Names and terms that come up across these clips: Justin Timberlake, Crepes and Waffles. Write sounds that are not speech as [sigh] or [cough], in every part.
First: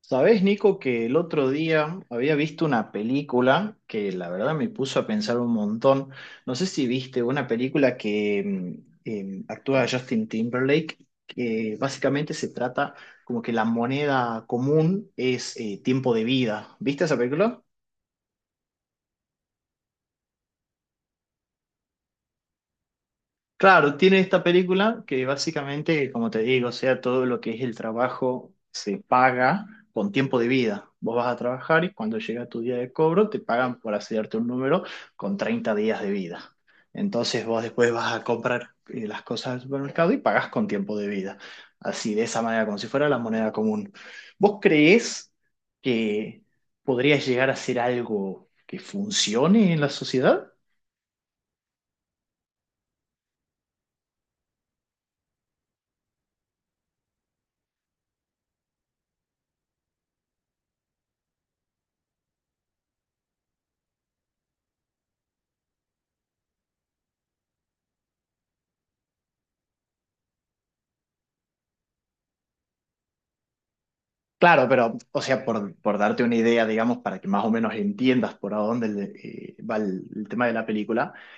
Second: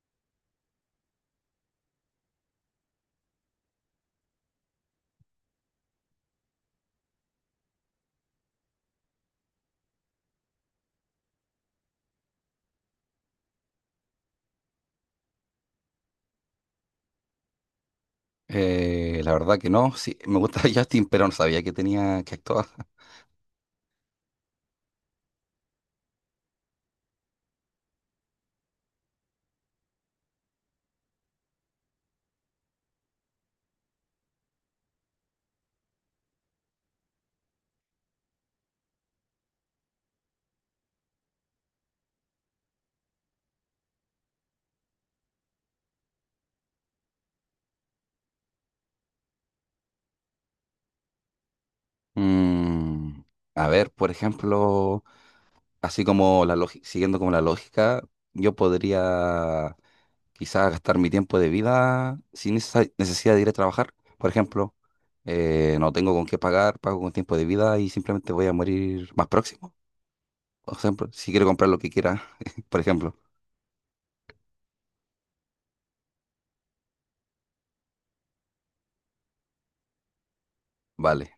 Sabés, Nico, que el otro día había visto una película que la verdad me puso a pensar un montón. No sé si viste una película que actúa Justin Timberlake, que básicamente se trata como que la moneda común es tiempo de vida. ¿Viste esa película? La verdad que no, sí, me gusta [laughs] Justin, pero no sabía que tenía que actuar. Claro, tiene esta película que básicamente, como te digo, o sea, todo lo que es el trabajo se paga con tiempo de vida. Vos vas a trabajar y cuando llega tu día de cobro te pagan por hacerte un número con 30 días de vida. Entonces vos después vas a comprar las cosas al supermercado y pagás con tiempo de vida. Así, de esa manera, como si fuera la moneda común. ¿Vos creés que podrías llegar a ser algo que funcione en la sociedad? Mm, a ver, por ejemplo, así como la lógica, siguiendo como la lógica, yo podría quizás gastar mi tiempo de vida sin esa necesidad de ir a trabajar. Por ejemplo, no tengo con qué pagar, pago con tiempo de vida y simplemente voy a morir más próximo. Por ejemplo, si quiero comprar lo que quiera, [laughs] por ejemplo, Claro, pero, o sea, por darte una idea, digamos, para que más o menos entiendas por a dónde va el tema de la película, vale.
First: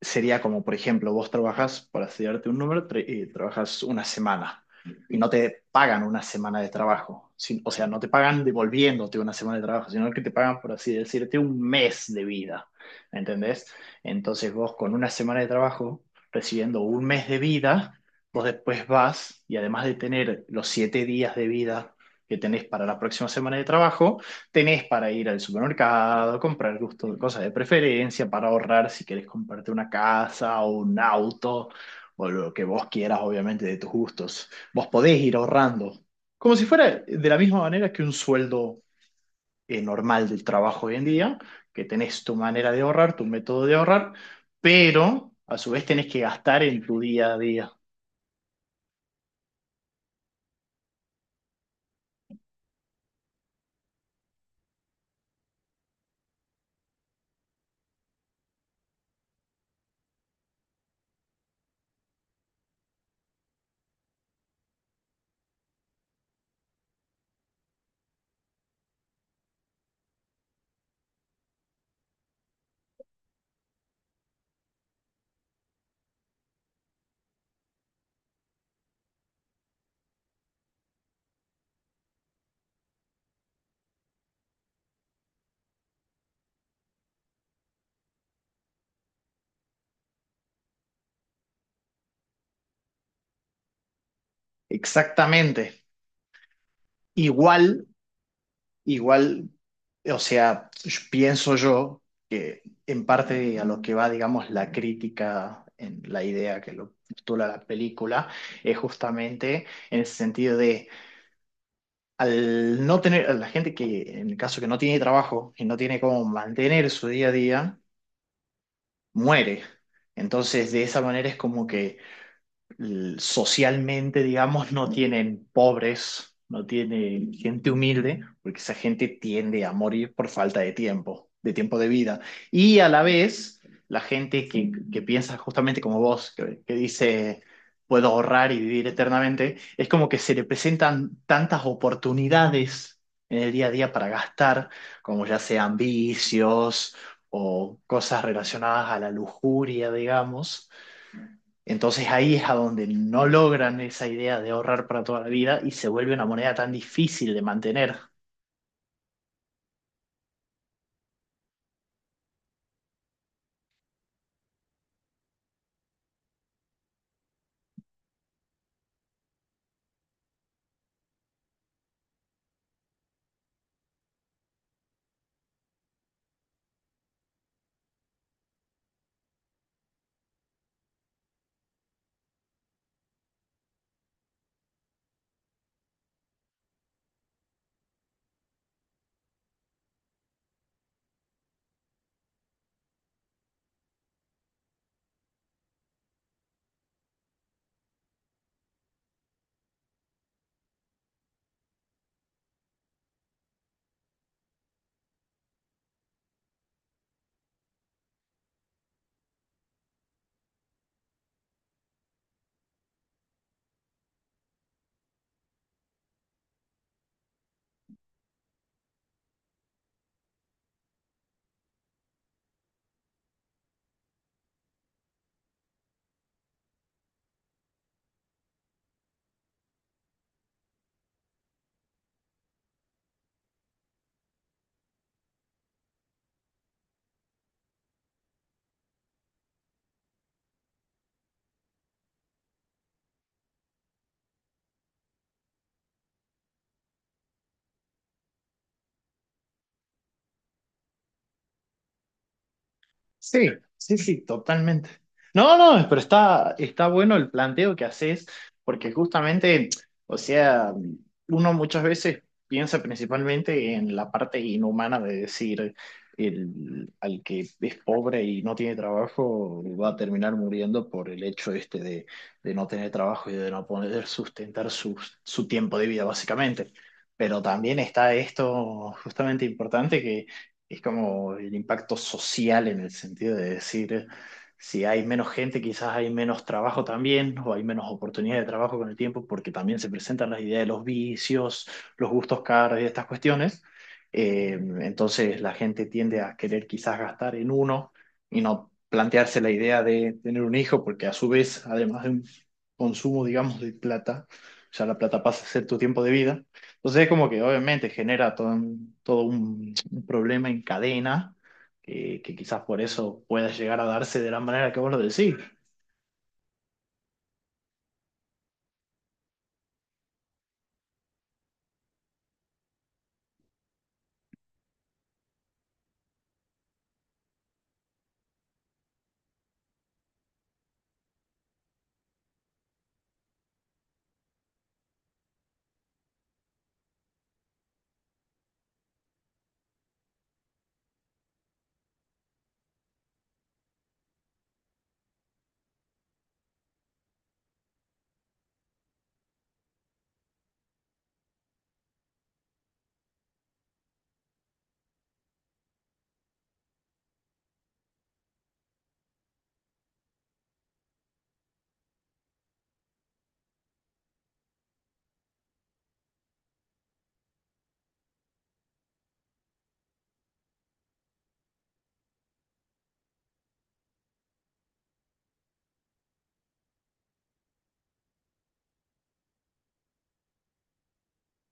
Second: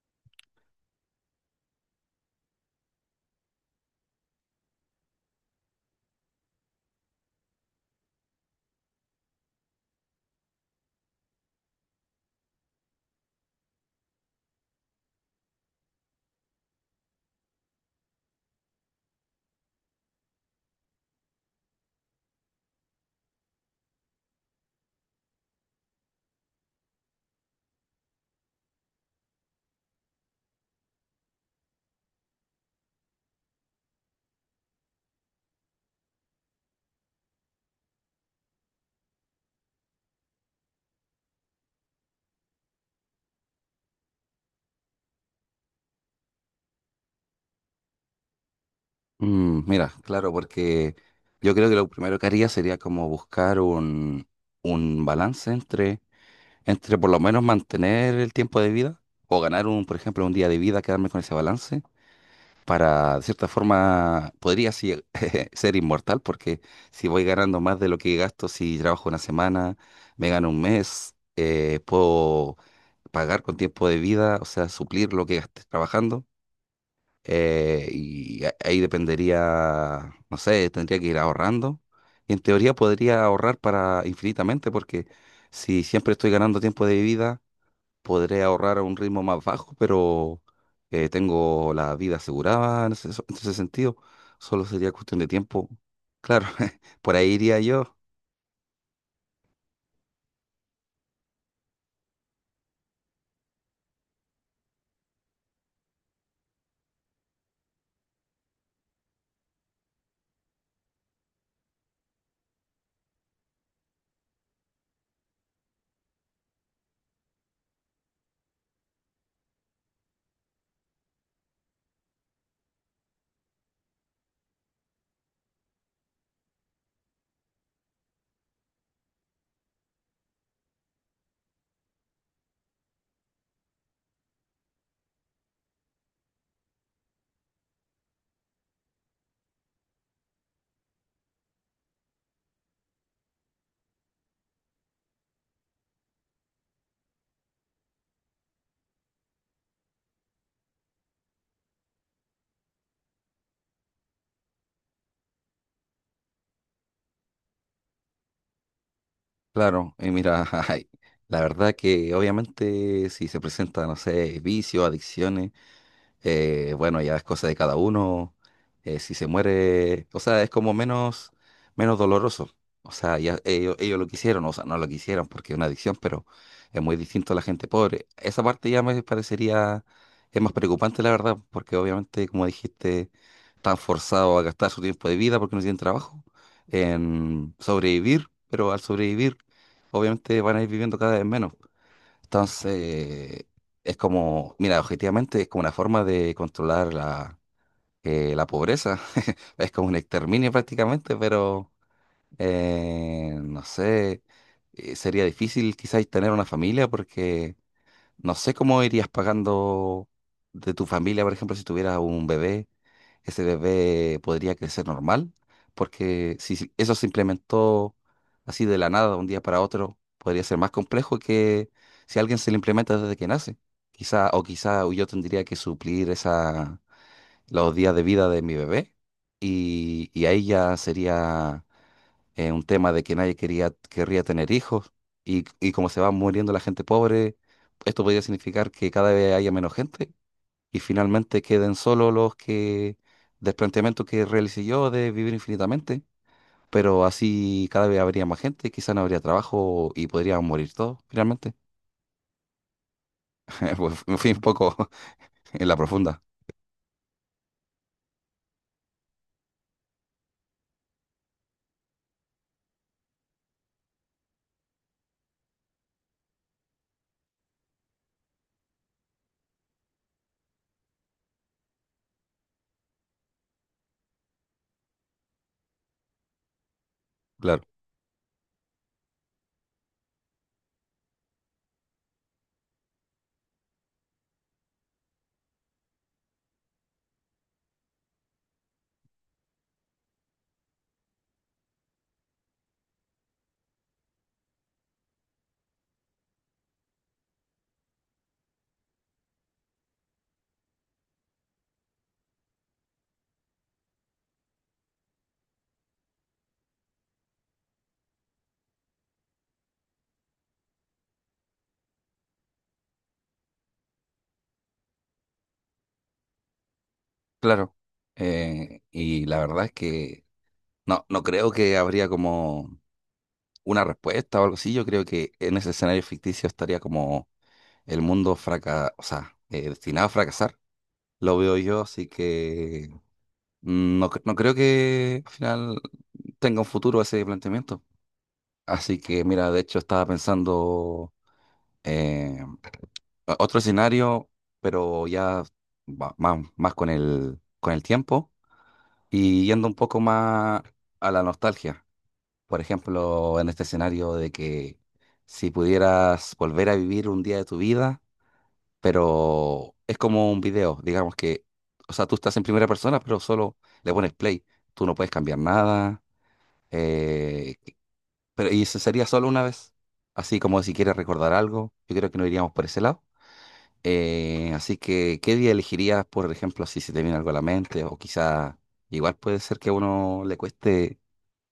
sería como, por ejemplo, vos trabajas, para estudiarte un número, trabajas una semana y no te pagan una semana de trabajo. O sea, no te pagan devolviéndote una semana de trabajo, sino que te pagan, por así decirte, un mes de vida. ¿Entendés? Entonces vos con una semana de trabajo, recibiendo un mes de vida, vos después vas y además de tener los 7 días de vida que tenés para la próxima semana de trabajo, tenés para ir al supermercado, comprar gusto, cosas de preferencia, para ahorrar si querés comprarte una casa o un auto o lo que vos quieras, obviamente, de tus gustos. Vos podés ir ahorrando, como si fuera de la misma manera que un sueldo normal del trabajo hoy en día, que tenés tu manera de ahorrar, tu método de ahorrar, pero a su vez tenés que gastar en tu día a día. Mm, mira, claro, porque yo creo que lo primero que haría sería como buscar un balance entre por lo menos mantener el tiempo de vida o ganar un, por ejemplo, un día de vida, quedarme con ese balance para, de cierta forma, podría sí, [laughs] ser inmortal porque si voy ganando más de lo que gasto, si trabajo 1 semana, me gano 1 mes, puedo pagar con tiempo de vida, o sea, suplir lo que gasté trabajando y ahí dependería, no sé, tendría que ir ahorrando. Y en teoría podría ahorrar para infinitamente, porque si siempre estoy ganando tiempo de vida, podré ahorrar a un ritmo más bajo, pero tengo la vida asegurada en ese sentido. Solo sería cuestión de Exactamente. tiempo. Claro, [laughs] por ahí iría Igual yo. Igual, o sea, pienso yo que en parte a lo que va, digamos, la crítica en la idea que lo postula la película es justamente en el sentido de al no tener, a la gente que en el caso que no tiene trabajo y no tiene cómo mantener su día a día, muere. Entonces, de esa manera es como que socialmente, digamos, no tienen pobres, no tienen gente humilde, porque esa gente tiende a morir por falta de tiempo, de tiempo de vida. Y a la vez, la gente que piensa justamente como vos, que dice, puedo ahorrar y vivir eternamente, es como que se le presentan tantas oportunidades en el día a día para gastar, como ya sean vicios o cosas relacionadas a la lujuria, digamos, entonces ahí es a donde no logran esa idea de ahorrar para toda la vida y se vuelve una moneda tan difícil de mantener. Claro, y mira, [laughs] ay, la verdad que obviamente si se presenta, no sé, vicios, adicciones. Bueno, ya es cosa de cada uno. Eh, si se muere, o sea, es como menos doloroso. O sea, ya ellos lo quisieron, o sea, no lo quisieron porque es una adicción, pero es muy distinto a la gente pobre. Esa parte ya me parecería, es más preocupante, la verdad, porque obviamente, como dijiste, están forzados a gastar su tiempo de vida porque no tienen trabajo, en sobrevivir, pero al sobrevivir, obviamente van a ir viviendo cada vez menos. Entonces, es como, mira, objetivamente es como una forma de controlar la pobreza. [laughs] Es como un exterminio prácticamente, pero no sé, sería difícil quizás tener una familia porque no sé cómo irías pagando de tu familia, por ejemplo, si tuvieras un bebé, ese bebé podría crecer normal, porque si eso se implementó así de la nada, de un día para otro, podría ser más complejo que si a alguien se le implementa desde que nace. Quizá, o quizá yo tendría que suplir esa, los días de vida de mi bebé y ahí ya sería un tema de que nadie quería, querría tener hijos y como se va muriendo la gente pobre, esto podría significar que cada vez haya menos gente y finalmente queden solo los que, del planteamiento que realicé yo de vivir infinitamente, pero así cada vez habría más gente, quizá no habría trabajo y podrían morir todos finalmente. Sí, [laughs] sí, Pues me sí, fui un poco totalmente. [laughs] No, en la no, pero profunda, está bueno el planteo que haces, porque justamente, o sea, uno muchas veces piensa principalmente en la parte inhumana de decir, el, al que es pobre y no tiene trabajo va a terminar muriendo por el hecho este de no tener trabajo y de no poder sustentar su tiempo de vida, básicamente. Pero claro, también está esto justamente importante es como el impacto social en el sentido de decir, si hay menos gente, quizás hay menos trabajo también, o hay menos oportunidad de trabajo con el tiempo, porque también se presentan las ideas de los vicios, los gustos caros y estas cuestiones. Eh, entonces la gente tiende a querer quizás gastar en uno y no plantearse la idea de tener un hijo, porque a su vez, además de un consumo, digamos, de plata, ya la plata pasa a ser tu tiempo de vida. Entonces es como que obviamente genera todo, todo un problema en cadena, que quizás por eso pueda llegar a darse de la manera que vos lo decís. claro. Y la verdad es que no creo que habría como una respuesta o algo así, yo creo que en ese escenario ficticio estaría como el o sea, destinado a fracasar. Lo veo yo, así que no, no creo que al final tenga un futuro ese planteamiento. Así que mira, de hecho estaba pensando eh, otro escenario, pero ya más con con el tiempo y yendo un poco más a la nostalgia. Por ejemplo, en este escenario de que si pudieras volver a vivir un día de tu vida, pero es como un video, digamos que, o sea, tú estás en primera persona, pero solo le pones play, tú no puedes cambiar nada, eh, pero y eso sería solo una vez, así como si quieres recordar algo, yo creo que no iríamos por ese lado. Así que, ¿qué día elegirías, por ejemplo, si se te viene algo a la mente? O quizá, igual puede ser que a uno le cueste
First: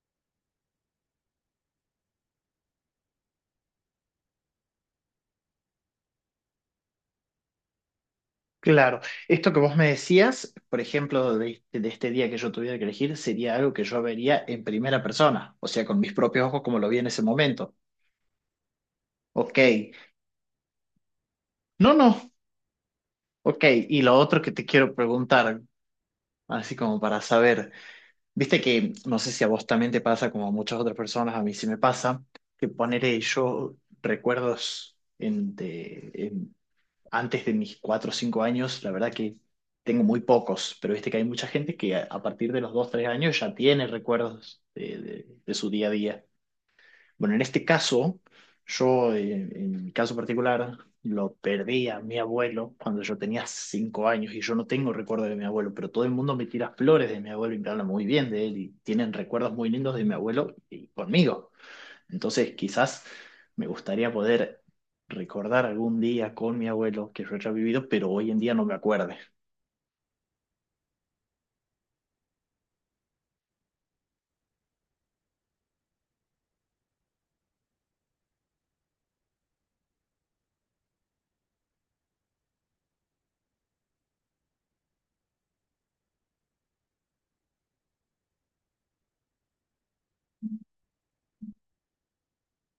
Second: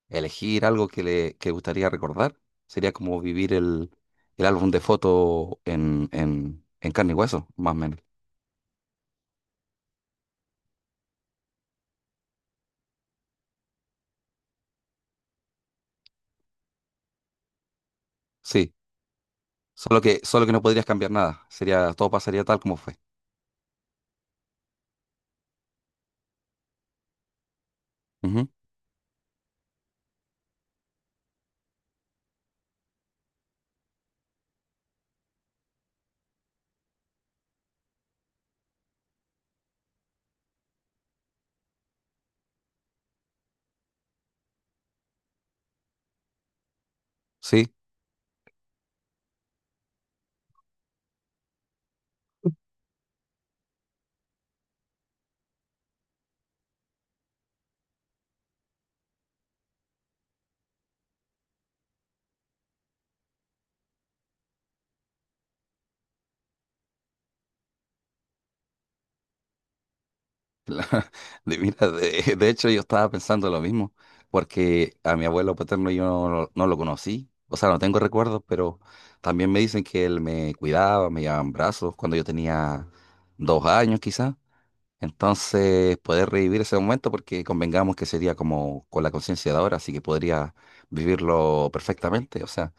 elegir algo que le que gustaría recordar. Sería como vivir el álbum de fotos en carne y hueso, más o menos. Claro, esto que vos me decías, por ejemplo, de este día que yo tuviera que elegir, sería algo que yo vería en primera persona, o sea, con mis propios ojos como lo vi en ese momento. Sí, Ok, solo que no podrías cambiar nada. no, Sería, todo no, pasaría tal como fue. ok, y lo otro que te quiero preguntar, así como para saber, Ujú, viste que no sé si a vos también te pasa como a muchas otras personas, a mí sí me pasa, que poner yo recuerdos en, antes de mis 4 o 5 años, la verdad que tengo muy pocos, pero viste que hay mucha gente que a partir de los 2, 3 años ya tiene recuerdos de su día a día. Bueno, en este sí, caso, en mi caso particular, lo perdí a mi abuelo cuando yo tenía 5 años y yo no tengo recuerdo de mi abuelo, pero todo el mundo me tira flores de mi abuelo y me habla muy bien de él y tienen recuerdos muy lindos de mi abuelo y conmigo. Entonces, quizás me gustaría poder recordar algún día con mi abuelo que yo haya vivido, pero hoy en día no me acuerde. [laughs] La- mira, de hecho yo estaba pensando lo mismo, porque a mi abuelo paterno yo no lo conocí. O sea, no tengo recuerdos, pero también me dicen que él me cuidaba, me llevaba en brazos cuando yo tenía 2 años quizás. Entonces, poder revivir ese momento, porque convengamos que sería como con la conciencia de ahora, así que podría vivirlo perfectamente, o sea,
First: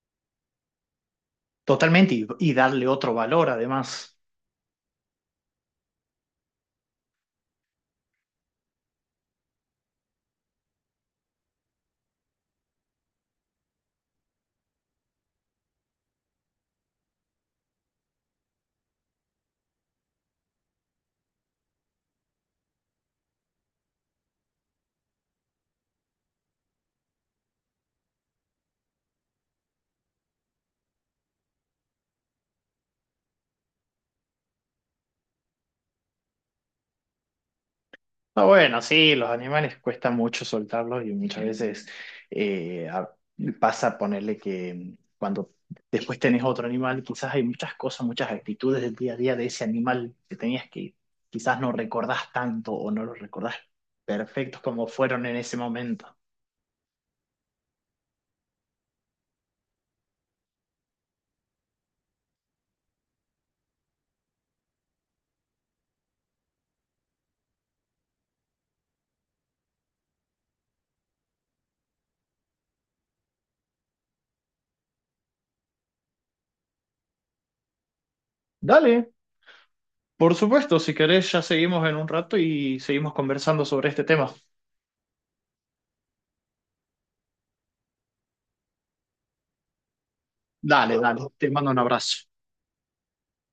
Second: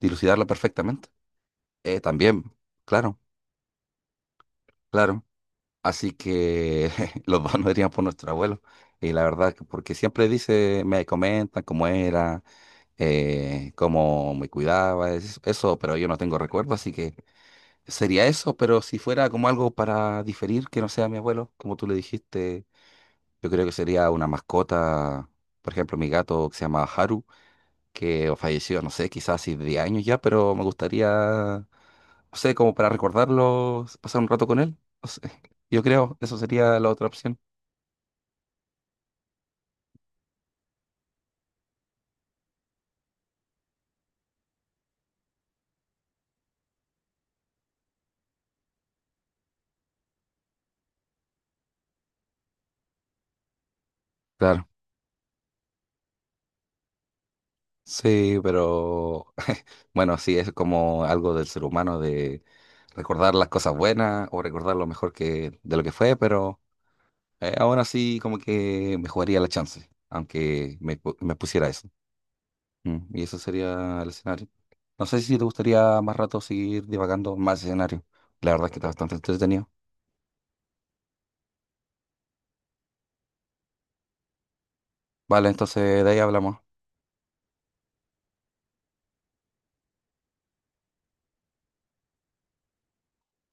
dilucidarlo perfectamente. Totalmente, y, También, y darle otro claro, valor además. claro. Así que [laughs] los dos nos dirían por nuestro abuelo. Y la verdad, porque siempre dice, me comentan cómo era, cómo me cuidaba, eso, pero yo no tengo recuerdo, así que sería eso, pero si fuera como algo para diferir, que no sea mi abuelo, como tú le dijiste. Yo creo que sería una mascota, por ejemplo, mi gato que se llama Haru, que falleció, no sé, quizás hace 10 años ya, pero me gustaría, no sé, como para recordarlo, pasar un rato con él. No sé, [laughs] yo creo, eso sería la otra opción. Ah, bueno, sí, los animales cuesta mucho soltarlos y muchas veces eh, a- pasa ponerle que cuando después tenés otro animal, quizás hay muchas cosas, muchas actitudes del día a día de ese animal que tenías que quizás no recordás tanto o no los recordás perfectos Claro, como fueron en ese momento. sí, pero [laughs] bueno, sí, es como algo del ser humano de recordar las cosas buenas o recordar lo mejor que de lo que fue, pero aún así como que me jugaría la chance, aunque me pusiera eso. Mm, y eso sería el escenario. No sé si te gustaría más rato seguir divagando más escenarios. La verdad es que está Dale, bastante entretenido. por supuesto, si querés, ya seguimos en un rato y seguimos conversando sobre este tema. Vale, entonces de ahí hablamos. Dale, dale, te mando un abrazo.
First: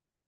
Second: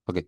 Ok.